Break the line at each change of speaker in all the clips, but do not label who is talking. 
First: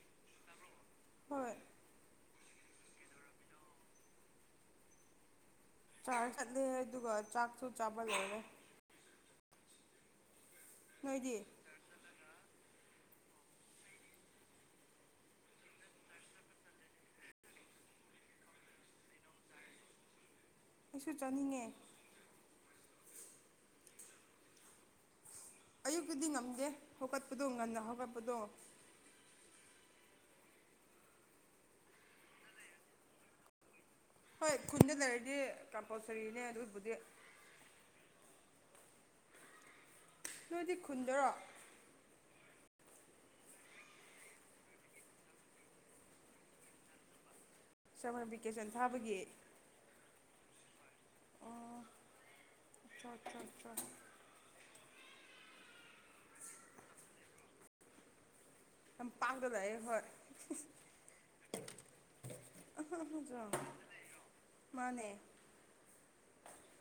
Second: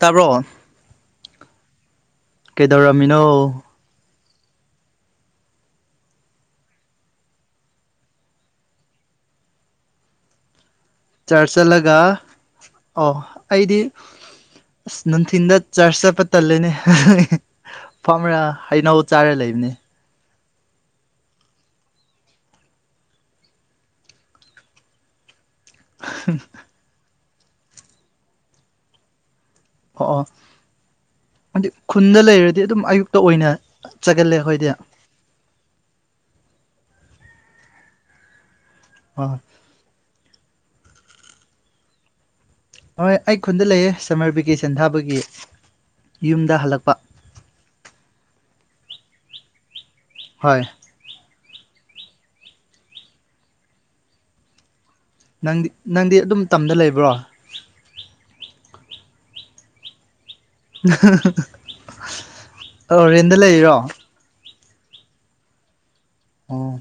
ꯇꯥꯕ꯭ꯔꯣ
ꯍꯣꯏ
ꯀꯩꯗꯧꯔꯝꯃꯤꯅꯣ
ꯆꯥꯔ ꯆꯠꯂꯤ ꯑꯗꯨꯒ ꯆꯥꯛꯁꯨ ꯆꯥꯕ ꯂꯩꯔꯦ ꯅꯣꯏꯗꯤ
ꯆꯥꯔ ꯆꯠꯂꯒ ꯑꯣ ꯑꯩꯗꯤ ꯑꯁ ꯅꯨꯡꯊꯤꯟꯗ ꯆꯔꯆ ꯆꯠꯄ ꯇꯜꯂꯦꯅꯦ ꯐꯝꯔꯥ ꯍꯩꯅꯧ ꯆꯥꯔ ꯂꯩꯅꯤ ꯑꯗꯨꯅꯦ
ꯑꯩꯁꯨ ꯆꯥꯅꯤꯡꯉꯦ ꯑꯌꯨꯛꯇꯨꯗꯤ ꯉꯝꯗꯦ ꯍꯧꯀꯠꯄꯗꯣ ꯉꯟꯅ ꯍꯧꯒꯠꯄꯗꯣ
ꯑꯣ ꯑꯣ ꯍꯥꯏꯗꯤ ꯈꯨꯟꯗ ꯂꯩꯔꯗꯤ ꯑꯗꯨꯝ ꯑꯌꯨꯛꯇ ꯑꯣꯏꯅ ꯆꯠꯒꯜꯂꯦ
ꯍꯣꯏ
ꯑꯩꯈꯣꯏꯗꯤ
ꯈꯨꯟꯗ ꯂꯩꯔꯗꯤ ꯀꯝꯄꯜꯁꯔꯤꯅꯦ ꯑꯗꯨꯒꯤꯕꯨꯗꯤ
ꯑ
ꯅꯣꯏꯗꯤ ꯈꯨꯟꯗꯔꯣ
ꯍꯣꯏ ꯑꯩ ꯈꯨꯟꯗ ꯂꯩꯌꯦ ꯁꯝꯃꯔ ꯚꯦꯀꯦꯁꯟ ꯊꯥꯕꯒꯤ ꯌꯨꯝꯗ ꯍꯜꯂꯛꯄ
ꯁꯝꯃꯔ ꯚꯤꯀꯦꯁꯟ ꯊꯥꯕꯒꯤ
ꯍꯣꯏ
ꯑꯣ ꯑꯆꯥ ꯑꯠꯆꯥ ꯑꯆꯥ
ꯅꯪꯗꯤ ꯅꯪꯗꯤ ꯑꯗꯨꯝ ꯇꯝꯗ ꯂꯩꯕ꯭ꯔꯣ
ꯌꯥꯝ ꯄꯥꯒꯗꯏ ꯍꯣꯏ
ꯑ ꯔꯦꯟꯗ ꯂꯩꯔꯣ
ꯃꯥꯅꯦ
ꯑꯣ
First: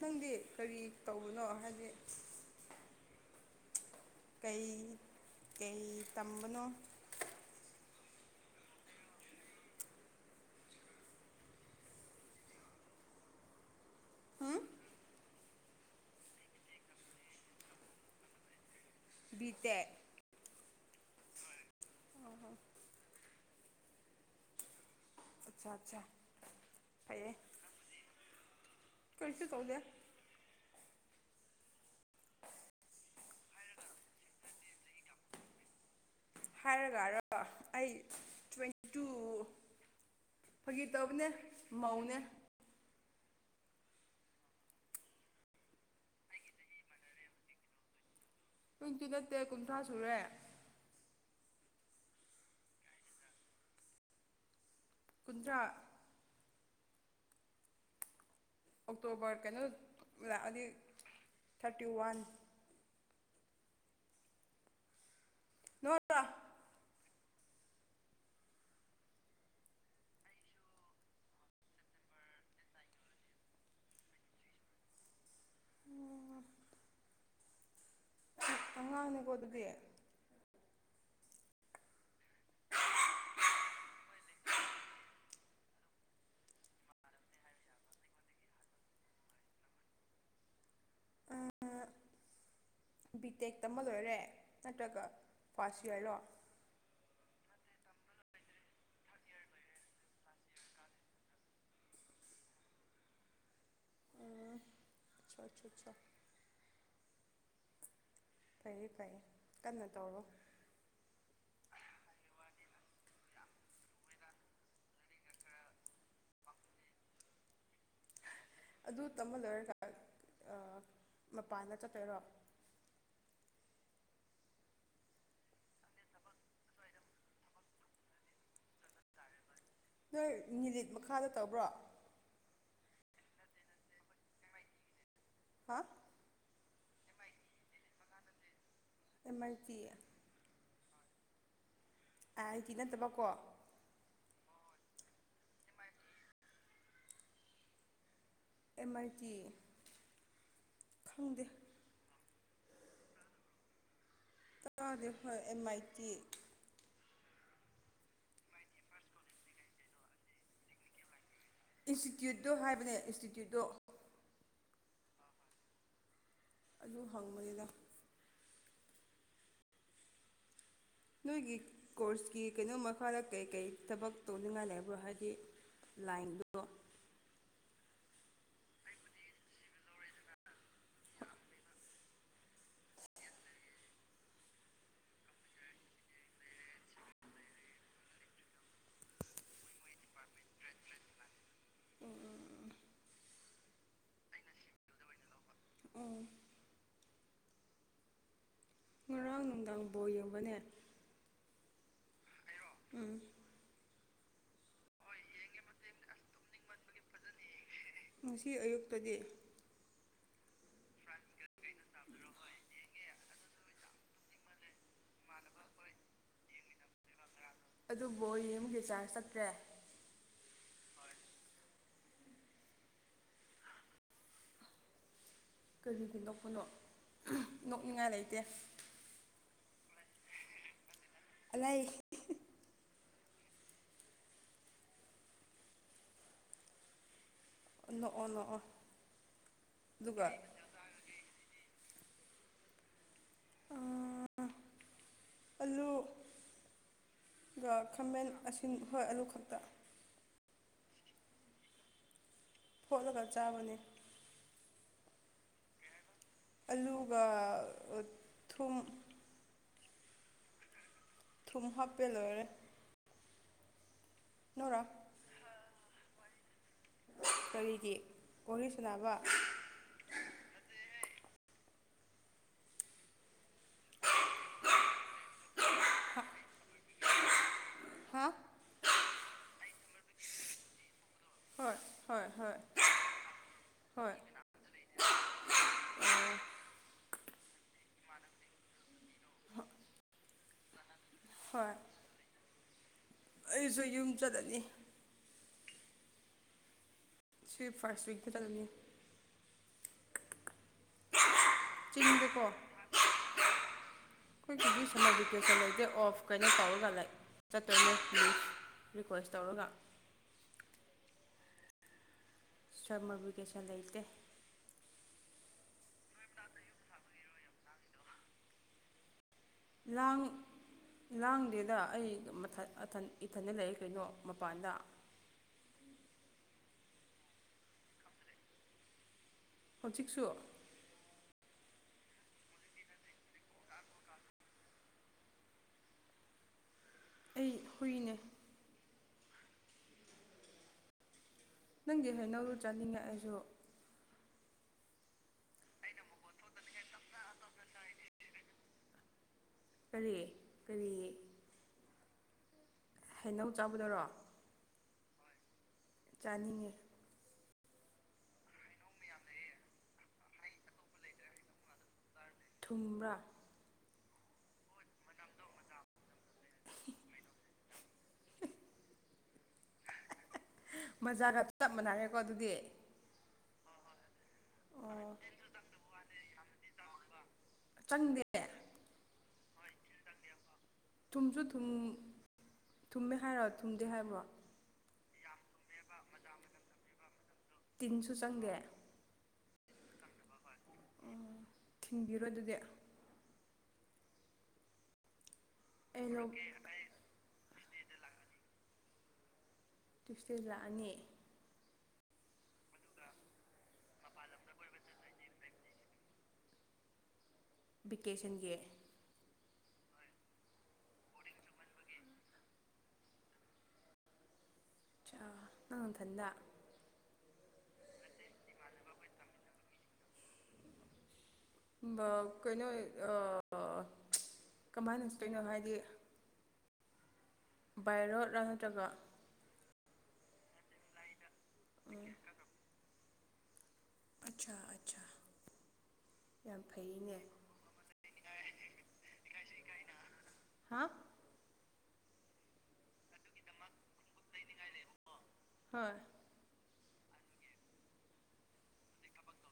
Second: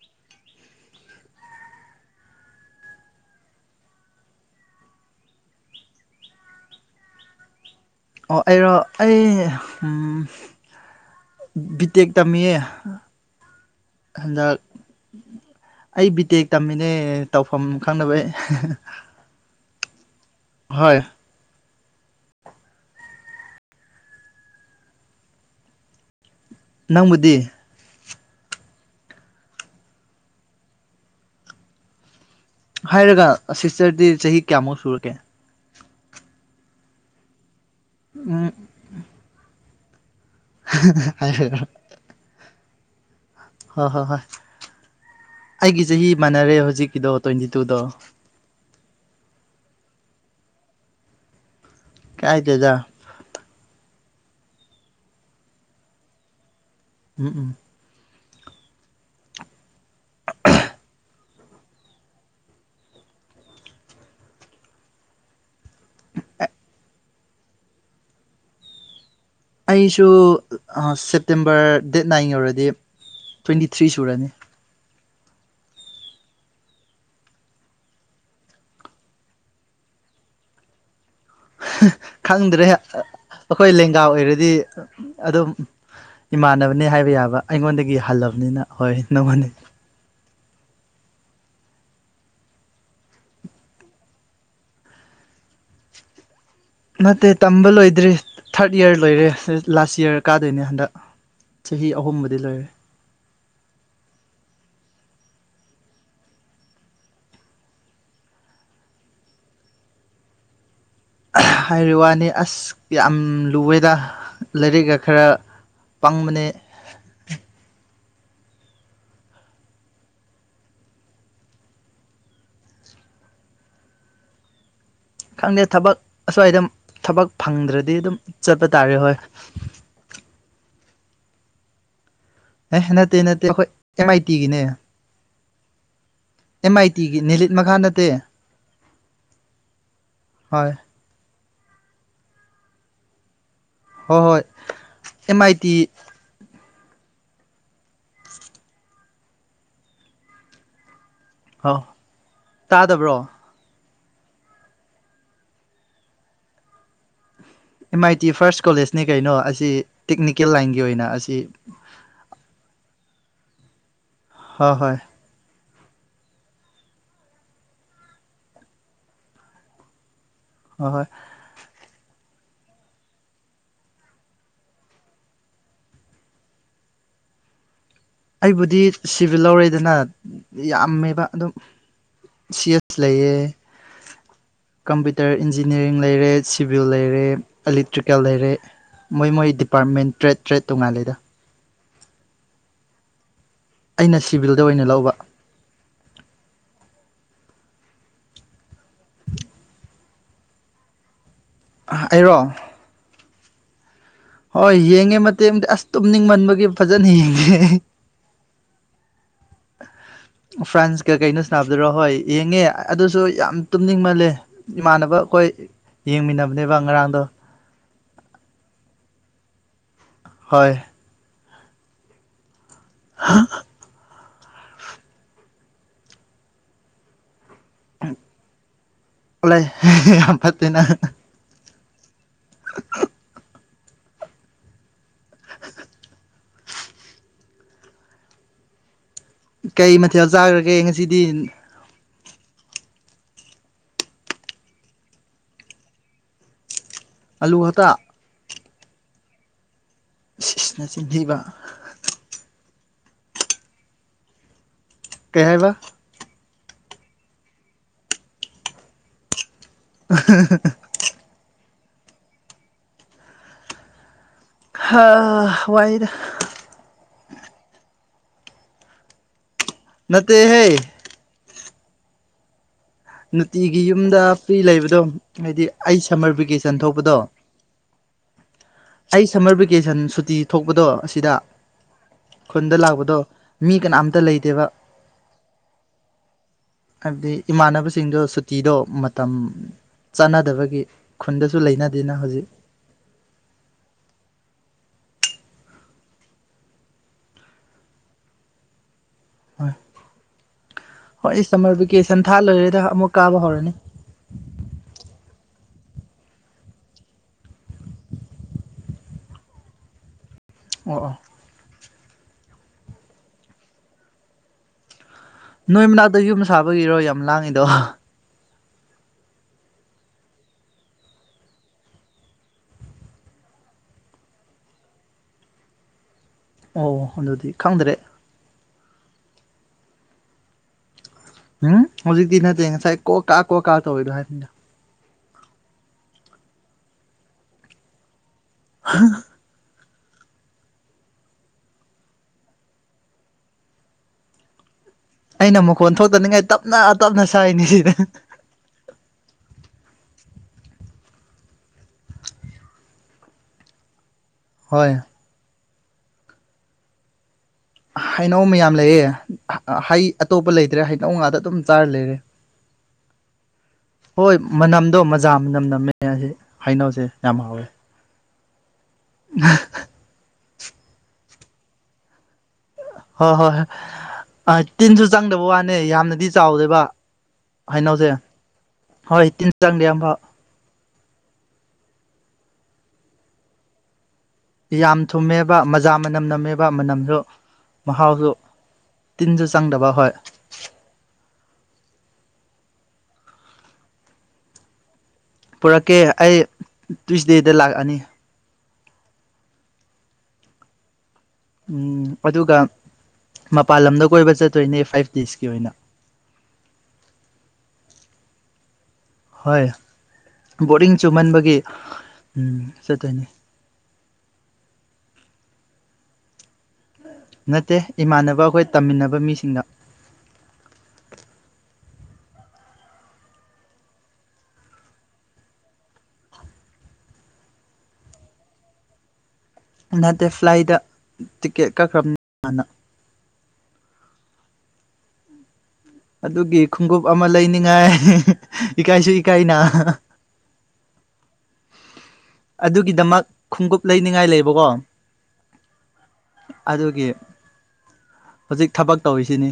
ꯅꯪꯗꯤ ꯀꯔꯤ ꯇꯧꯕꯅꯣ ꯍꯥꯏꯗꯤ ꯀꯩ ꯀꯩ ꯇꯝꯕꯅꯣ
ꯑꯣ ꯑꯩꯔꯣ ꯑꯩ ꯕꯤꯇꯦꯛ ꯇꯝꯃꯤꯌꯦ ꯍꯟꯗꯛ ꯑꯩ ꯕꯤꯇꯦꯛ ꯇꯝꯃꯤꯅꯦ ꯇꯧꯐꯝ ꯈꯪꯅꯕꯩ
ꯠꯇ
ꯍꯣꯏ
ꯑꯣ ꯍ ꯑꯆꯥ ꯑꯆꯥ
ꯅꯪꯕꯨꯗꯤ
ꯀꯩꯁꯨ ꯇꯧꯗꯦ
ꯍꯥꯏꯔꯒ ꯁꯤꯁꯇꯔꯗꯤ ꯆꯍꯤ ꯀꯌꯥꯃꯨꯛ ꯁꯨꯔꯒꯦ
ꯍꯥꯏꯔꯒꯔ ꯑꯩ
ꯎꯝ
ꯐꯥꯒꯤꯇꯞꯅꯦ
ꯍꯥꯏꯔꯒ
ꯃꯎꯅꯦ
ꯍ ꯍꯣꯏ ꯍꯣꯏ ꯑꯩꯒꯤ ꯆꯍꯤ ꯃꯥꯟꯅꯔꯦ ꯍꯧꯖꯤꯛꯀꯤꯗꯣ ꯇ꯭ꯋꯦꯟꯇꯤ ꯇꯨꯗꯣ
ꯀꯨꯡꯁꯨꯨ ꯅꯠꯇꯦ ꯀꯨꯟꯊ꯭ꯔꯥ ꯁꯨꯔꯦ
ꯀꯥꯏ ꯇꯖ
ꯀꯗ꯭ꯔꯥ
ꯎꯝ ꯎꯝ
ꯑꯣꯛꯇꯣꯕꯔ ꯀꯩꯅꯣ ꯂꯥꯛꯑꯗꯤ ꯊꯥꯔꯇꯤ ꯋꯥꯟ ꯅꯣꯡꯠꯇ
ꯑꯩꯁꯨ ꯁꯦꯞꯇꯦꯝꯕꯔ ꯗꯦꯠ ꯅꯥꯏꯟꯒꯤ ꯑꯣꯏꯔꯗꯤ ꯇ꯭ꯋꯦꯟꯇꯤ ꯊ꯭ꯔꯤ ꯁꯨꯔꯅꯤ
ꯑꯉꯥꯡꯅ ꯀꯣ ꯑꯗꯨꯗꯤ
ꯈꯪꯗ꯭ꯔꯦ ꯑꯩꯈꯣꯏ ꯂꯦꯡꯒꯥ ꯑꯣꯏꯔꯗꯤ ꯑꯗꯨꯝ ꯏꯃꯥꯟꯅꯕꯅꯦ ꯍꯥꯏꯕ ꯌꯥꯕ ꯑꯩꯉꯣꯟꯗꯒꯤ ꯍꯜꯂꯕꯅꯤꯅ ꯍꯣꯏ ꯅꯪꯉꯣꯟꯅꯤ
ꯑ [unintelligible] ꯕꯤ ꯇꯦꯛ ꯇꯝꯕ ꯂꯣꯏꯔꯦ ꯅꯠꯇ꯭ꯔꯒ ꯐꯥꯔꯁ ꯌꯌꯥꯔꯂꯣ
ꯅꯠꯇꯦ ꯇꯝꯕ ꯂꯣꯏꯗ꯭ꯔꯤ ꯊꯥꯔꯠ ꯌꯔ ꯂꯣꯏꯔꯦ ꯂꯥꯁ ꯌꯔ ꯀꯥꯗꯣꯏꯅꯦ ꯍꯟꯗꯛ ꯆꯍꯤ ꯑꯍꯨꯝꯕꯨꯗꯤ ꯂꯩꯣꯏꯔꯦ
[inaudible] ꯑ ꯑꯆꯥ ꯑ [unintelligible] ꯐꯩꯌꯦ ꯐꯩ ꯀꯟꯅꯣ ꯇꯧꯔꯣ
ꯍꯥꯏꯔꯤꯕ ꯋꯥꯅꯤ ꯑꯁ ꯌꯥꯝ ꯂꯨꯋꯦꯗ ꯂꯥꯏꯔꯤꯛꯒ ꯈꯔ ꯄ ꯃꯅꯦ
ꯑꯗꯨ ꯇꯝꯍꯗꯣꯏꯔꯀ ꯃꯄꯥꯟꯗ ꯆꯠꯠꯇꯔꯣ
ꯈꯪꯗꯦ ꯊꯕꯛ ꯑꯁ꯭ꯋꯥꯏꯗ ꯊꯕꯛ ꯐꯪꯗ꯭ꯔꯗꯤ ꯑꯗꯨꯝ ꯆꯠꯄ ꯇꯥꯔꯦ ꯍꯣꯏ
ꯅꯣꯏ ꯅꯤꯂꯤꯠ ꯃꯈꯥꯗ ꯇꯧꯕ꯭ꯔꯣ
ꯑꯦ ꯅꯠꯇꯦ ꯅꯠꯇꯦ ꯑꯩꯈꯣꯏ ꯑꯦꯝ ꯑꯥꯏ ꯇꯤꯒꯤꯅꯦ
ꯍꯥ
ꯑꯦꯝ ꯑꯥꯏ ꯇꯤꯒꯤ ꯅꯅꯤꯂꯤꯠ ꯃꯈꯥ ꯅꯠꯇꯦ
ꯑꯃ ꯑꯥꯢ ꯇꯤ
ꯍꯣꯏ
ꯑ ꯍꯥꯏꯗꯤ ꯅꯠꯇꯕꯀꯣ
ꯑꯍꯣꯏ M I T
M I T ꯈꯪꯗꯦ
ꯍ ꯇꯥꯗꯕ꯭ꯔꯣ
ꯇꯦ ꯍꯣꯏ M I T
M I T first ꯀꯣꯂꯦꯖꯅꯤ ꯀꯩꯅꯣ ꯑꯁꯤ ꯇꯦꯛꯅꯤꯀꯦꯜ ꯂꯥꯏꯟꯒꯤ ꯑꯣꯏꯅ ꯑꯁꯤ
ꯏꯟꯁꯇꯤꯇ꯭ꯌꯨꯠꯇꯨ ꯍꯥꯏꯕꯅꯦ ꯏꯟꯁꯇꯤꯇ꯭ꯌꯨꯠꯇꯨ
ꯍꯣꯏ ꯍꯣꯏ
ꯑꯗꯨ ꯍꯪꯕꯅꯤꯗ
ꯍ ꯍꯣꯏ
ꯅꯣꯏꯒꯤ ꯀꯣꯔꯁꯀꯤ ꯀꯩꯅꯣꯝ ꯃꯈꯥꯗ ꯀꯩ ꯀꯩ ꯊꯕꯛ ꯇꯧꯅꯤꯡꯉꯥꯏ ꯂꯩꯕꯣ ꯍꯥꯏꯗꯤ ꯂꯥꯏꯟꯗ
ꯑꯩꯕꯨꯗꯤ ꯁꯤꯚꯤꯜ ꯂꯧꯔꯦꯗꯅ ꯌꯥꯝꯃꯦꯕ ꯑꯗꯨꯝ ꯁꯤ ꯑꯦꯁ ꯂꯩꯌꯦ ꯀꯝꯄ꯭ꯌꯨꯇꯔ ꯏꯟꯖꯤꯅꯤꯌꯥꯔꯤꯡ ꯂꯩꯔꯦ ꯁꯤꯚꯤꯜ ꯂꯩꯔꯦ ꯏꯂꯦꯛꯇ꯭ꯔꯤꯀꯦꯜ ꯂꯩꯔꯦ ꯃꯣꯏ ꯃꯣꯏ ꯗꯤꯄꯥꯔꯠꯃꯦꯟ ꯇ꯭ꯔꯦꯠ ꯇ꯭ꯔꯦꯠ ꯇꯣꯉꯥꯂꯦꯗ ꯑꯩꯅ ꯁꯤꯚꯤꯜꯗ ꯑꯣꯏꯅ ꯂꯧꯕ
ꯎꯝ ꯉꯔꯥꯡ ꯅꯨꯡꯗꯥꯡ ꯐꯥꯎ ꯌꯦꯡꯕꯅꯦ
ꯑꯩꯔꯣ
ꯎꯝ
ꯍꯣꯏ ꯌꯦꯡꯉꯦ ꯃꯇꯦꯡꯗꯤ ꯑꯁ ꯇꯨꯝ ꯅꯤꯡꯃꯟꯕꯒꯤ ꯐꯖꯅ ꯌꯦꯡꯉꯦ
ꯉꯁꯤ ꯑꯌꯨꯛꯇꯗꯤ
ꯐ꯭ꯔꯥꯟꯁꯀ ꯀꯩꯅꯣ ꯁꯅꯥꯅꯕꯗꯨꯔꯣ ꯍꯣꯏ ꯌꯦꯡꯉꯦ ꯑꯗꯨꯁꯨ ꯌꯥꯝ ꯇꯨꯝꯅꯤꯡꯃꯜꯂꯦ ꯏꯃꯥꯟꯅꯕ ꯑꯩꯈꯣꯏ ꯌꯦꯡꯃꯤꯟꯅꯕꯅꯦꯕ ꯉꯔꯥꯡꯗꯣ
ꯇ꯭ꯔ
ꯍꯣꯏ ꯍꯥ
ꯀꯔꯤꯗꯤ ꯅꯣꯛꯄꯅꯣ ꯅꯣꯛꯅꯤꯡꯉꯥꯏ ꯂꯩꯇꯦ
ꯂꯩ ꯌꯥꯝ ꯄꯠꯇꯅ
ꯑꯂ
[inaudible]
ꯅꯣ ꯅꯣ
ꯀꯩ ꯃꯊꯦꯜ ꯆꯥꯈ꯭ꯔꯒꯦ ꯉꯁꯤꯗꯤ
ꯑꯜꯂꯨ
ꯑꯂꯨ
ꯑꯗꯨꯒ
ꯈꯛꯇ
ꯈꯥꯃꯦꯟ ꯑꯁꯤꯟ ꯍꯣꯏ ꯑꯂꯨ ꯈꯛꯇ
ꯁꯤꯅ ꯆꯤꯟꯊꯕ
ꯐꯣꯂꯒ ꯆꯥꯕꯅꯦ
ꯀꯩ ꯍꯥꯏꯥꯏꯕ
ꯑꯂꯨꯒ ꯊꯨꯝ
ꯑ
ꯊꯨꯝ ꯍꯥꯞꯄ ꯂꯣꯏꯔꯦ ꯅꯣꯏꯔꯥ
ꯍꯥ ꯋꯥꯏꯔ
ꯀꯔꯤꯒꯤ ꯀꯣꯂꯤ ꯁꯅꯕ
ꯅꯠꯇꯦꯍꯦ ꯅꯨꯡꯇꯤꯒꯤ ꯌꯨꯝꯗ ꯄ꯭ꯔꯤ ꯂꯩꯕꯗꯣ ꯍꯥꯏꯗꯤ ꯑꯩ ꯁꯝꯃꯔ ꯚꯦꯀꯦꯁꯟ ꯊꯣꯛꯄꯗꯣ
ꯍꯥ
ꯑꯩ ꯁꯝꯃꯔ ꯚꯦꯀꯦꯁꯟ ꯁꯨꯇꯤ ꯊꯣꯛꯄꯗꯣ ꯑꯁꯤꯗ
ꯍꯣꯏ ꯍꯣꯏ ꯍꯣꯏ
ꯈꯨꯟꯗ ꯂꯥꯛꯄꯗꯣ ꯃꯤ
ꯍꯣꯏ
ꯀꯅꯥꯝꯇ ꯂꯩꯇꯦꯕ ꯍꯥꯏꯕꯗꯤ ꯏꯃꯥꯟꯅꯕꯁꯤꯡꯗꯣ ꯁꯨꯇꯤꯗꯣ ꯃꯇꯝ ꯆꯥꯟꯅꯗꯕꯒꯤ ꯈꯨꯟꯗꯁꯨ
ꯍꯣꯏ
ꯂꯩꯅꯗꯦꯅ ꯍꯧꯖꯤꯛ
ꯑꯩꯁꯨ ꯌꯨꯝ ꯆꯠꯂꯅꯤ ꯁꯋꯞ ꯐꯥꯔꯁ ꯋꯤꯛꯇ ꯆꯠꯂꯅꯤ
ꯍꯣꯏ ꯍꯣꯏ ꯑꯩ ꯁꯝꯃꯔ ꯚꯦꯀꯦꯁꯟ ꯊꯥ
ꯆꯤꯡꯗꯀꯣ
ꯂꯣꯏꯔꯦꯗ ꯑꯃꯨꯛ ꯀꯥꯕ ꯍꯧꯔꯅꯤ
ꯗꯦꯛ ꯑꯣꯐ ꯀꯩꯅꯣ ꯇꯧꯔꯒ ꯆꯠꯇꯣꯏꯅꯦ ꯄ꯭ꯂꯤꯁ ꯔꯤꯀ꯭ꯋꯦꯁ ꯇꯧꯔꯒ
ꯑꯣ
ꯁꯃꯕꯤ ꯀꯩꯁꯥ ꯂꯩꯇꯦ
ꯅꯣꯏ ꯃꯅꯥꯛꯇ ꯌꯨꯝ ꯁꯥꯕꯒꯤꯔꯣ ꯌꯥꯝ ꯂꯥꯡꯉꯤꯗꯣ
ꯂꯪ ꯂꯥꯡꯗꯦꯗ ꯑꯩ ꯏꯊꯟꯗ ꯂꯩꯔꯤ ꯀꯩꯅꯣ ꯃꯄꯥꯟꯗ ꯎꯝ
ꯑꯣ ꯑꯗꯨꯗꯤ ꯈꯪꯗ꯭ꯔꯦ
ꯍꯧꯖꯤꯛꯁꯨ
ꯎꯝ ꯍꯧꯖꯤꯛꯇꯤ ꯅꯠꯇꯦ ꯉꯁꯥꯏ ꯀꯣꯛ ꯀꯥ ꯀꯣꯛ ꯀꯥ ꯇꯧꯋꯤꯅꯣ ꯍꯥꯏꯅꯤꯗ
[unintelligible] ꯑꯩ ꯍꯨꯏꯅꯦ
ꯍꯥ
ꯅꯪꯒꯤ ꯍꯩꯅꯧꯔꯨ ꯆꯠꯅꯤꯅꯦ ꯑꯩꯁꯨ
ꯑꯩꯅ ꯃꯈꯣꯟ ꯊꯣꯛꯇꯅꯤꯡꯉꯥꯏ ꯇꯞꯅ ꯇꯞꯅ ꯁꯥꯏꯅꯤ ꯁꯤ
ꯀꯔꯤ ꯀꯔꯤ ꯍꯩꯅꯧꯛ ꯆꯥꯕꯗꯔꯣ
ꯍꯣꯏ
ꯆꯥꯅꯤꯡꯉꯤ
ꯍꯩꯅꯧ ꯃꯌꯥꯝ ꯂꯩꯑꯦ ꯍꯩ ꯑꯇꯣꯞꯄ ꯂꯩꯇ꯭ꯔꯦ ꯍꯩꯅꯧ ꯉꯥꯇ ꯑꯗꯨꯝ ꯆꯥꯔ ꯂꯩꯔꯦ
ꯊꯨꯝꯕ꯭ꯔꯥ
ꯍꯣꯏ ꯃꯅꯝꯗꯣ ꯃꯖꯥ ꯃꯅꯝ ꯅꯝꯃꯦ ꯍꯥꯏꯅꯧꯁꯦ ꯌꯥꯝ ꯍꯥꯎꯋꯦ ꯎ
ꯃꯖꯥꯒ ꯆꯞ ꯃꯥꯟꯅꯔꯦꯀꯣ ꯑꯗꯨꯗꯤ
ꯍꯣꯏ ꯍꯣꯏꯣꯏ ꯑ ꯇꯤꯟꯁꯨ ꯆꯪꯗꯕ ꯋꯥꯅꯦ ꯌꯥꯝꯅꯗꯤ ꯆꯥꯎꯗꯦꯕ ꯍꯩꯅꯧꯁꯦ
ꯆꯪꯗꯦ
ꯍꯣꯏ ꯇꯤꯟ ꯆꯥꯡꯗꯤꯌꯥꯝꯝꯕ
ꯊꯨꯝꯁꯨ ꯊ ꯊꯨꯝꯃꯦ ꯍꯥꯏꯔꯣ ꯊꯨꯝꯗꯦ ꯍꯥꯏꯕ꯭ꯔꯣ
ꯌꯥꯝ ꯊꯨꯝꯃꯦꯕ ꯃꯖꯥ ꯃꯅꯝ ꯅꯝꯃꯦꯕ ꯃꯅꯝꯁꯨ
ꯇꯤꯟꯁꯨ
ꯃꯍꯥꯎꯁꯨ
ꯆꯪꯗꯦ
ꯇꯤꯟꯁꯨ ꯆꯪꯗꯕ ꯍꯣꯏ
ꯊꯤꯟꯕꯤꯔꯣ ꯑꯗꯨꯗꯤ
ꯄꯨꯔꯛꯀꯦ ꯑꯩ ꯇꯨꯏꯁꯗꯦꯗ ꯂꯥꯛꯑꯅꯤ
ꯇ꯭ꯌꯁꯗꯦꯗ ꯂꯥꯛꯑꯅꯤ
ꯎꯝ ꯑꯗꯨꯒ ꯃꯄꯥꯟ ꯂꯝꯗ ꯀꯣꯏꯕ ꯆꯠꯇꯣꯏꯅꯦ ꯐꯥꯏꯚ ꯗꯦꯖꯀꯤ ꯑꯣꯏꯅ
ꯚꯤꯀꯦꯁꯟꯒꯤ
ꯍꯣꯏ ꯕꯣꯔꯗꯤꯡ ꯆꯨꯝꯍꯟꯕꯒꯤ ꯆꯠꯇꯅꯤ
ꯅꯪꯟꯊꯟꯗ
ꯅꯠꯇꯦ ꯏꯃꯥꯟꯅꯕ ꯑꯩꯈꯣꯏ ꯇꯝꯃꯤꯟꯅꯕ ꯃꯤꯁꯤꯡꯗ
ꯀꯩꯅꯣ ꯀꯃꯥꯏꯅꯠꯇꯣꯏꯅꯣ ꯍꯥꯏꯗꯤ ꯚꯥꯏꯔꯣꯠꯂ ꯅꯠꯇ꯭ꯔꯒ
ꯅꯠꯇꯦ ꯐ꯭ꯂꯥꯏꯠꯇ ꯇꯤꯀꯦꯠ ꯀꯛꯈ꯭ꯔꯕꯅ
ꯑꯆꯥ ꯑꯆꯥ
ꯑꯗꯨꯒꯤ
ꯌꯥꯝ
ꯈꯣꯡꯎꯞ
ꯐꯩꯅꯦ
ꯑꯃ ꯂꯩꯅꯤꯡꯉꯥꯏ ꯏꯀꯥꯏꯁꯨ ꯏꯀꯥꯏꯅ
ꯍꯥ
ꯑꯗꯨꯒꯤꯗꯃꯛ ꯈꯣꯡꯎꯞ ꯂꯩꯅꯤꯡꯉꯥꯏ ꯂꯩꯕꯀꯣ
ꯍꯣꯏ
ꯑꯗꯨꯒꯤ ꯍꯧꯖꯤꯛ ꯊꯕꯛ ꯇꯧꯔꯤꯁꯤꯅꯤ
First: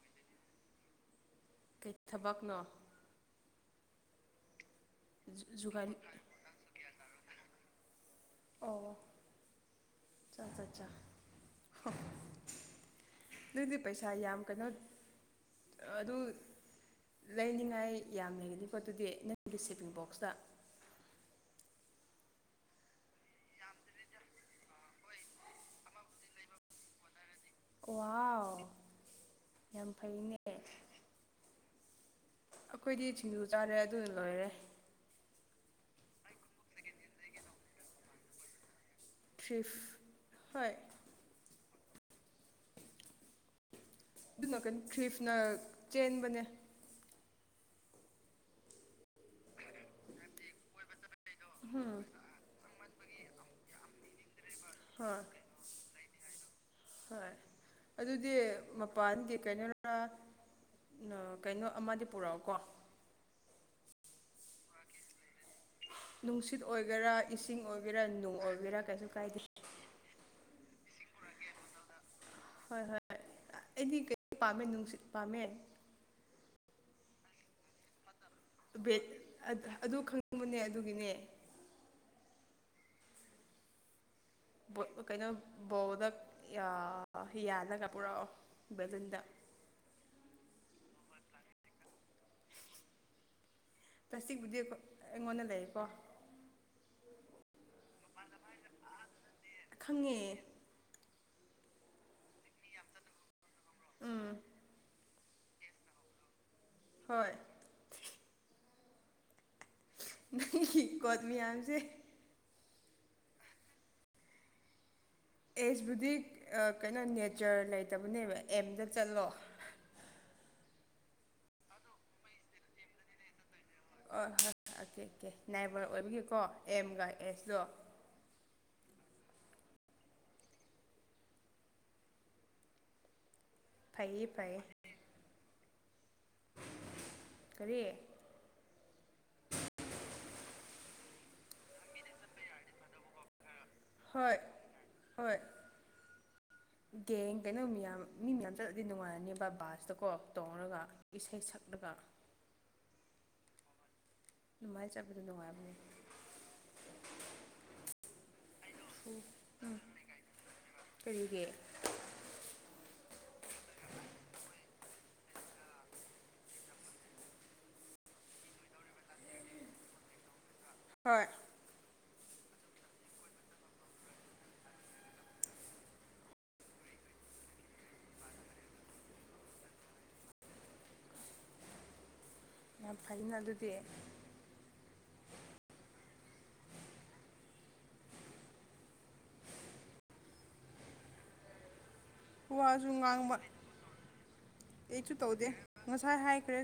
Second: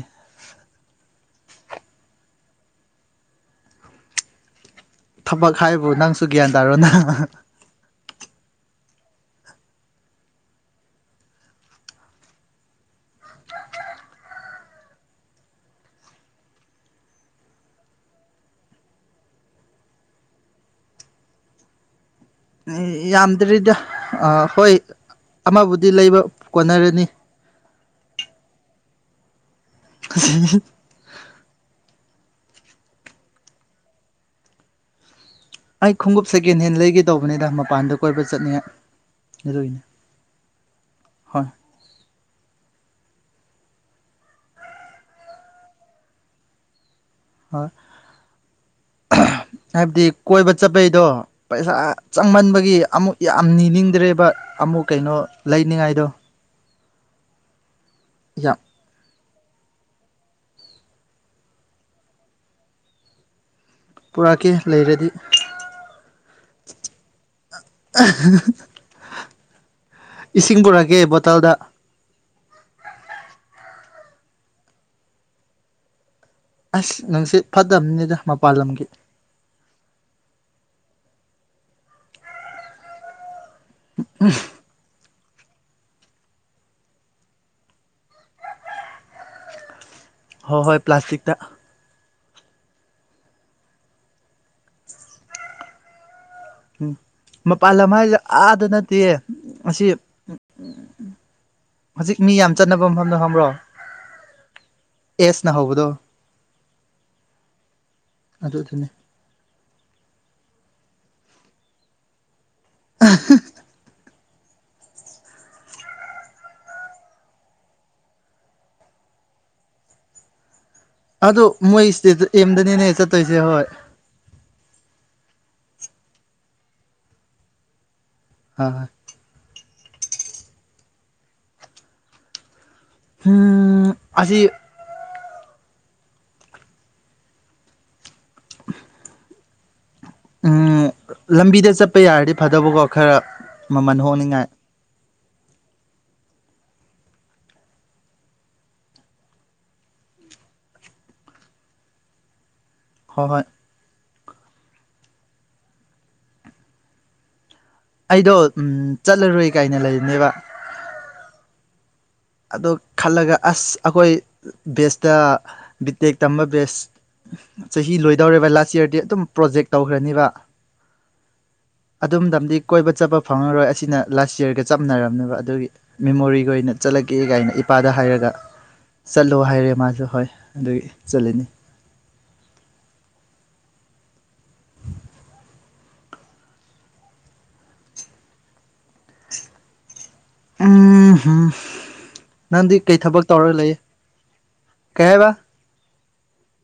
ꯊꯕꯛꯅꯣ
ꯊꯕꯛ ꯍꯥꯏꯕꯨ
ꯖꯨꯒꯥꯂꯤ
ꯅꯪꯁꯨ ꯒ꯭ꯌꯥꯟ ꯇꯥꯔꯣ ꯅ
ꯑꯣ ꯆꯠ ꯆꯠꯆꯥꯥ ꯅꯪꯗꯤ ꯄꯩꯁꯥ ꯌꯥꯝ ꯀꯩꯅꯣ ꯑꯗꯨ ꯂꯩꯅꯤꯉꯥꯏ ꯌꯥꯝ ꯂꯩꯒꯅꯤ ꯄꯣ ꯑꯗꯨꯗꯤ ꯅꯪꯒꯤ ꯁꯦꯞꯚꯤꯡ ꯕꯣꯛꯁꯇ
ꯌꯥꯝꯗ꯭ꯔꯤꯗ ꯑ ꯍꯣꯏ ꯑꯃꯕꯨꯗꯤ ꯂꯩꯕ ꯀꯣꯟꯅꯔꯅꯤ
ꯋꯥ ꯌꯥꯝ ꯐꯩꯅꯦ ꯑꯩꯈꯣꯏꯗꯤ ꯁꯤꯡꯖꯨ ꯆꯥꯔꯦ ꯑꯗꯨ ꯂꯣꯏꯔꯦ
ꯑꯩ ꯈꯣꯡꯎꯞ ꯁꯦꯀꯦꯟ ꯍꯦꯟ ꯂꯩꯒꯦ ꯇꯧꯕꯅꯤꯗ ꯃꯄꯥꯟꯗ ꯀꯣꯏꯕ ꯆꯠꯅꯤ
ꯊ꯭ꯔꯤꯐ ꯍꯣꯏ
ꯍꯣꯏ
ꯑꯗꯨꯅ ꯀꯩꯅꯣ ꯈ꯭ꯔꯤꯐꯅ ꯆꯦꯟꯕꯅꯦ
ꯍꯣꯏ ꯍꯥꯏꯕꯗꯤ ꯀꯣꯏꯕ ꯆꯠꯄꯩꯗꯣ ꯄꯩꯁꯥ ꯆꯪꯃꯟꯕꯒꯤ ꯑꯃꯨꯛ ꯌꯥꯝ ꯅꯤꯅꯤꯡꯗ꯭ꯔꯦꯕ ꯑꯃꯨꯛ ꯀꯩꯅꯣ
ꯍꯣꯏ
ꯂꯩꯅꯤꯡꯉꯥꯏꯗꯣ
ꯍꯣꯏ ꯑꯗꯨꯗꯤ
ꯌꯥꯝ
ꯃꯄꯥꯟꯒꯤ ꯀꯩꯅꯣꯔ ꯀꯩꯅꯣ ꯑꯃꯗꯤ ꯄꯨꯔꯛꯑꯣꯀꯣ
ꯄꯨꯔꯛꯀꯦ ꯂꯩꯔꯗꯤ
ꯅꯨꯡꯁꯤꯠ ꯑꯣꯏꯒꯦꯔꯥ ꯏꯁꯤꯡ ꯑꯣꯏꯒꯦꯔꯥ ꯅꯨꯡ ꯑꯣꯏꯒꯦꯔꯥ ꯀꯩꯁꯨ ꯀꯥꯏꯗꯦ
ꯏꯁꯤꯡ ꯄꯨꯔꯛꯀꯦ ꯕꯣꯇꯜꯗ
ꯍꯣꯏ ꯍꯣꯏꯣꯏ ꯑꯩꯗꯤ ꯀꯩ ꯄꯥꯝꯃꯦ ꯅꯨꯡꯁꯤꯠ ꯄꯥꯝꯃꯦ
ꯑꯁ ꯅꯨꯡꯁꯤꯠ ꯐꯠꯇꯕꯅꯤꯗ ꯂꯝꯒꯤ
ꯑꯗꯨ ꯈꯪꯅꯤꯡꯕꯅꯦ ꯑꯗꯨꯒꯤꯅꯦ
ꯎ
ꯀꯩꯅꯣ ꯕꯣꯜꯗ ꯌꯥꯜꯂꯒ ꯄꯨꯔꯛꯑꯣ ꯕꯦꯂꯨꯟꯗ [unintelligible]
ꯍꯣꯏ ꯍꯣꯏ ꯄ꯭ꯂꯥꯁꯇꯤꯛꯗ
ꯄ꯭ꯂꯥꯁꯇꯤꯛꯕꯨꯗꯤ ꯑꯩꯉꯣꯟꯗ ꯂꯩꯀꯣ
ꯎꯝ ꯃꯄꯥꯜ ꯂꯝ ꯍꯥꯏꯁꯦ ꯑꯥꯗ ꯅꯠꯇꯦ ꯑꯁꯤ
ꯈꯪꯉꯦ
ꯍꯧꯖꯤꯛ ꯃꯤ ꯌꯥꯝ ꯆꯠꯅꯕ ꯃꯐꯝꯗ ꯈꯪꯕ꯭ꯔꯣ
ꯎꯝ
ꯑꯦꯁꯅ ꯍꯧꯕꯗꯣ
ꯍꯣꯏ
ꯑꯗꯨ ꯑꯗꯨꯅꯤ
ꯀꯣꯠ ꯃꯌꯥꯝꯁꯦ
[unintelligible]
ꯑꯦꯁꯕꯨꯗꯤ ꯀꯩꯅꯣ ꯅꯦꯆꯔ ꯂꯩꯇꯕꯅꯦꯕ ꯑꯦꯝꯗ ꯆꯠꯂꯣ [inaudible]
ꯑꯗꯣ ꯃꯣꯏꯁꯤꯗꯗ ꯑꯦꯝꯗꯅꯦꯅꯦ ꯆꯠꯇꯣꯏꯁꯦ ꯍꯣꯏ
ꯍ ꯍꯣꯏꯣꯏ ꯑꯗꯨꯀꯦꯀꯦ ꯅꯥꯏꯕꯔ ꯑꯣꯏꯕꯒꯤꯀꯣ ꯑꯦꯝꯒ ꯑꯦꯁꯇꯣ
ꯑ ꯎꯝ
ꯐꯌꯦ
ꯑꯁꯤ
ꯐꯌꯦ ꯀꯔꯤ
[inaudible] ꯎꯝ ꯂꯝꯕꯤꯗ ꯆꯠꯄ ꯌꯥꯔꯗꯤ ꯐꯗꯧꯕꯀꯣ ꯈꯔ ꯃꯃꯜ
ꯍꯣꯏ
ꯍꯣꯡꯅꯤꯡꯉꯥꯏ
ꯍꯣꯏ ꯒꯦꯡ ꯀꯩꯅꯣ ꯃꯤꯌꯥꯝ ꯃꯤ ꯃꯌꯥꯝ ꯆꯠꯂꯗꯤ ꯅꯨꯡꯉꯥꯏꯔꯅꯦꯕ ꯕꯥꯁꯇꯀꯣ ꯇꯣꯡꯔꯒ ꯏꯁꯩ ꯁꯛꯂꯒ [inaudible]
ꯍꯍꯣꯏ
ꯑꯗꯨꯃꯥꯢ ꯠꯕꯗꯣ ꯅꯨꯡꯉꯥꯏꯕꯅꯤ
ꯑꯩꯗꯣ ꯎꯝ ꯆꯠꯂꯔꯣꯏ ꯀꯥꯏꯅ ꯂꯩꯕꯅꯦꯕ
ꯀꯔꯤꯒꯤ
ꯑꯗꯣ ꯈꯟꯂꯒ ꯑꯁ ꯑꯩꯈꯣꯢ ꯕꯦꯁ ꯇꯥ ꯕꯤꯇꯦꯛ ꯇꯝꯕ ꯕꯦꯁ ꯆꯍꯤ ꯂꯣꯏꯗꯧꯔꯦ
ꯍꯣꯏ
ꯑꯗꯣꯝꯗꯝꯗꯤ ꯀꯣꯏꯕ ꯆꯠꯄ ꯐꯪꯉꯔꯣꯏ ꯑꯁꯤꯅ ꯂꯥꯁ ꯢꯌꯥꯔ ꯒ ꯆꯝ ꯃꯅꯔꯦꯕ ꯆꯠꯂꯒꯦ ꯀꯥꯏꯅ ꯏꯄꯥꯗ ꯍꯥꯏꯔꯒ ꯆꯠꯂꯣ ꯍꯥꯏꯔꯦ ꯃꯥꯁꯨꯦ ꯍꯣꯏ ꯑꯗꯨꯒꯤ ꯆꯠꯂꯤꯅꯤ
ꯌꯥꯝ ꯐꯅ ꯑꯗꯨꯗꯤ
ꯑ ꯍꯥ
ꯋꯥꯁꯨ ꯉꯥꯡꯕ
ꯀꯩ
ꯑꯩꯁꯨ
ꯍꯥꯏꯕ
ꯇꯧꯗꯦ ꯉꯁꯥꯏ ꯍꯥꯏꯈ꯭ꯔꯦ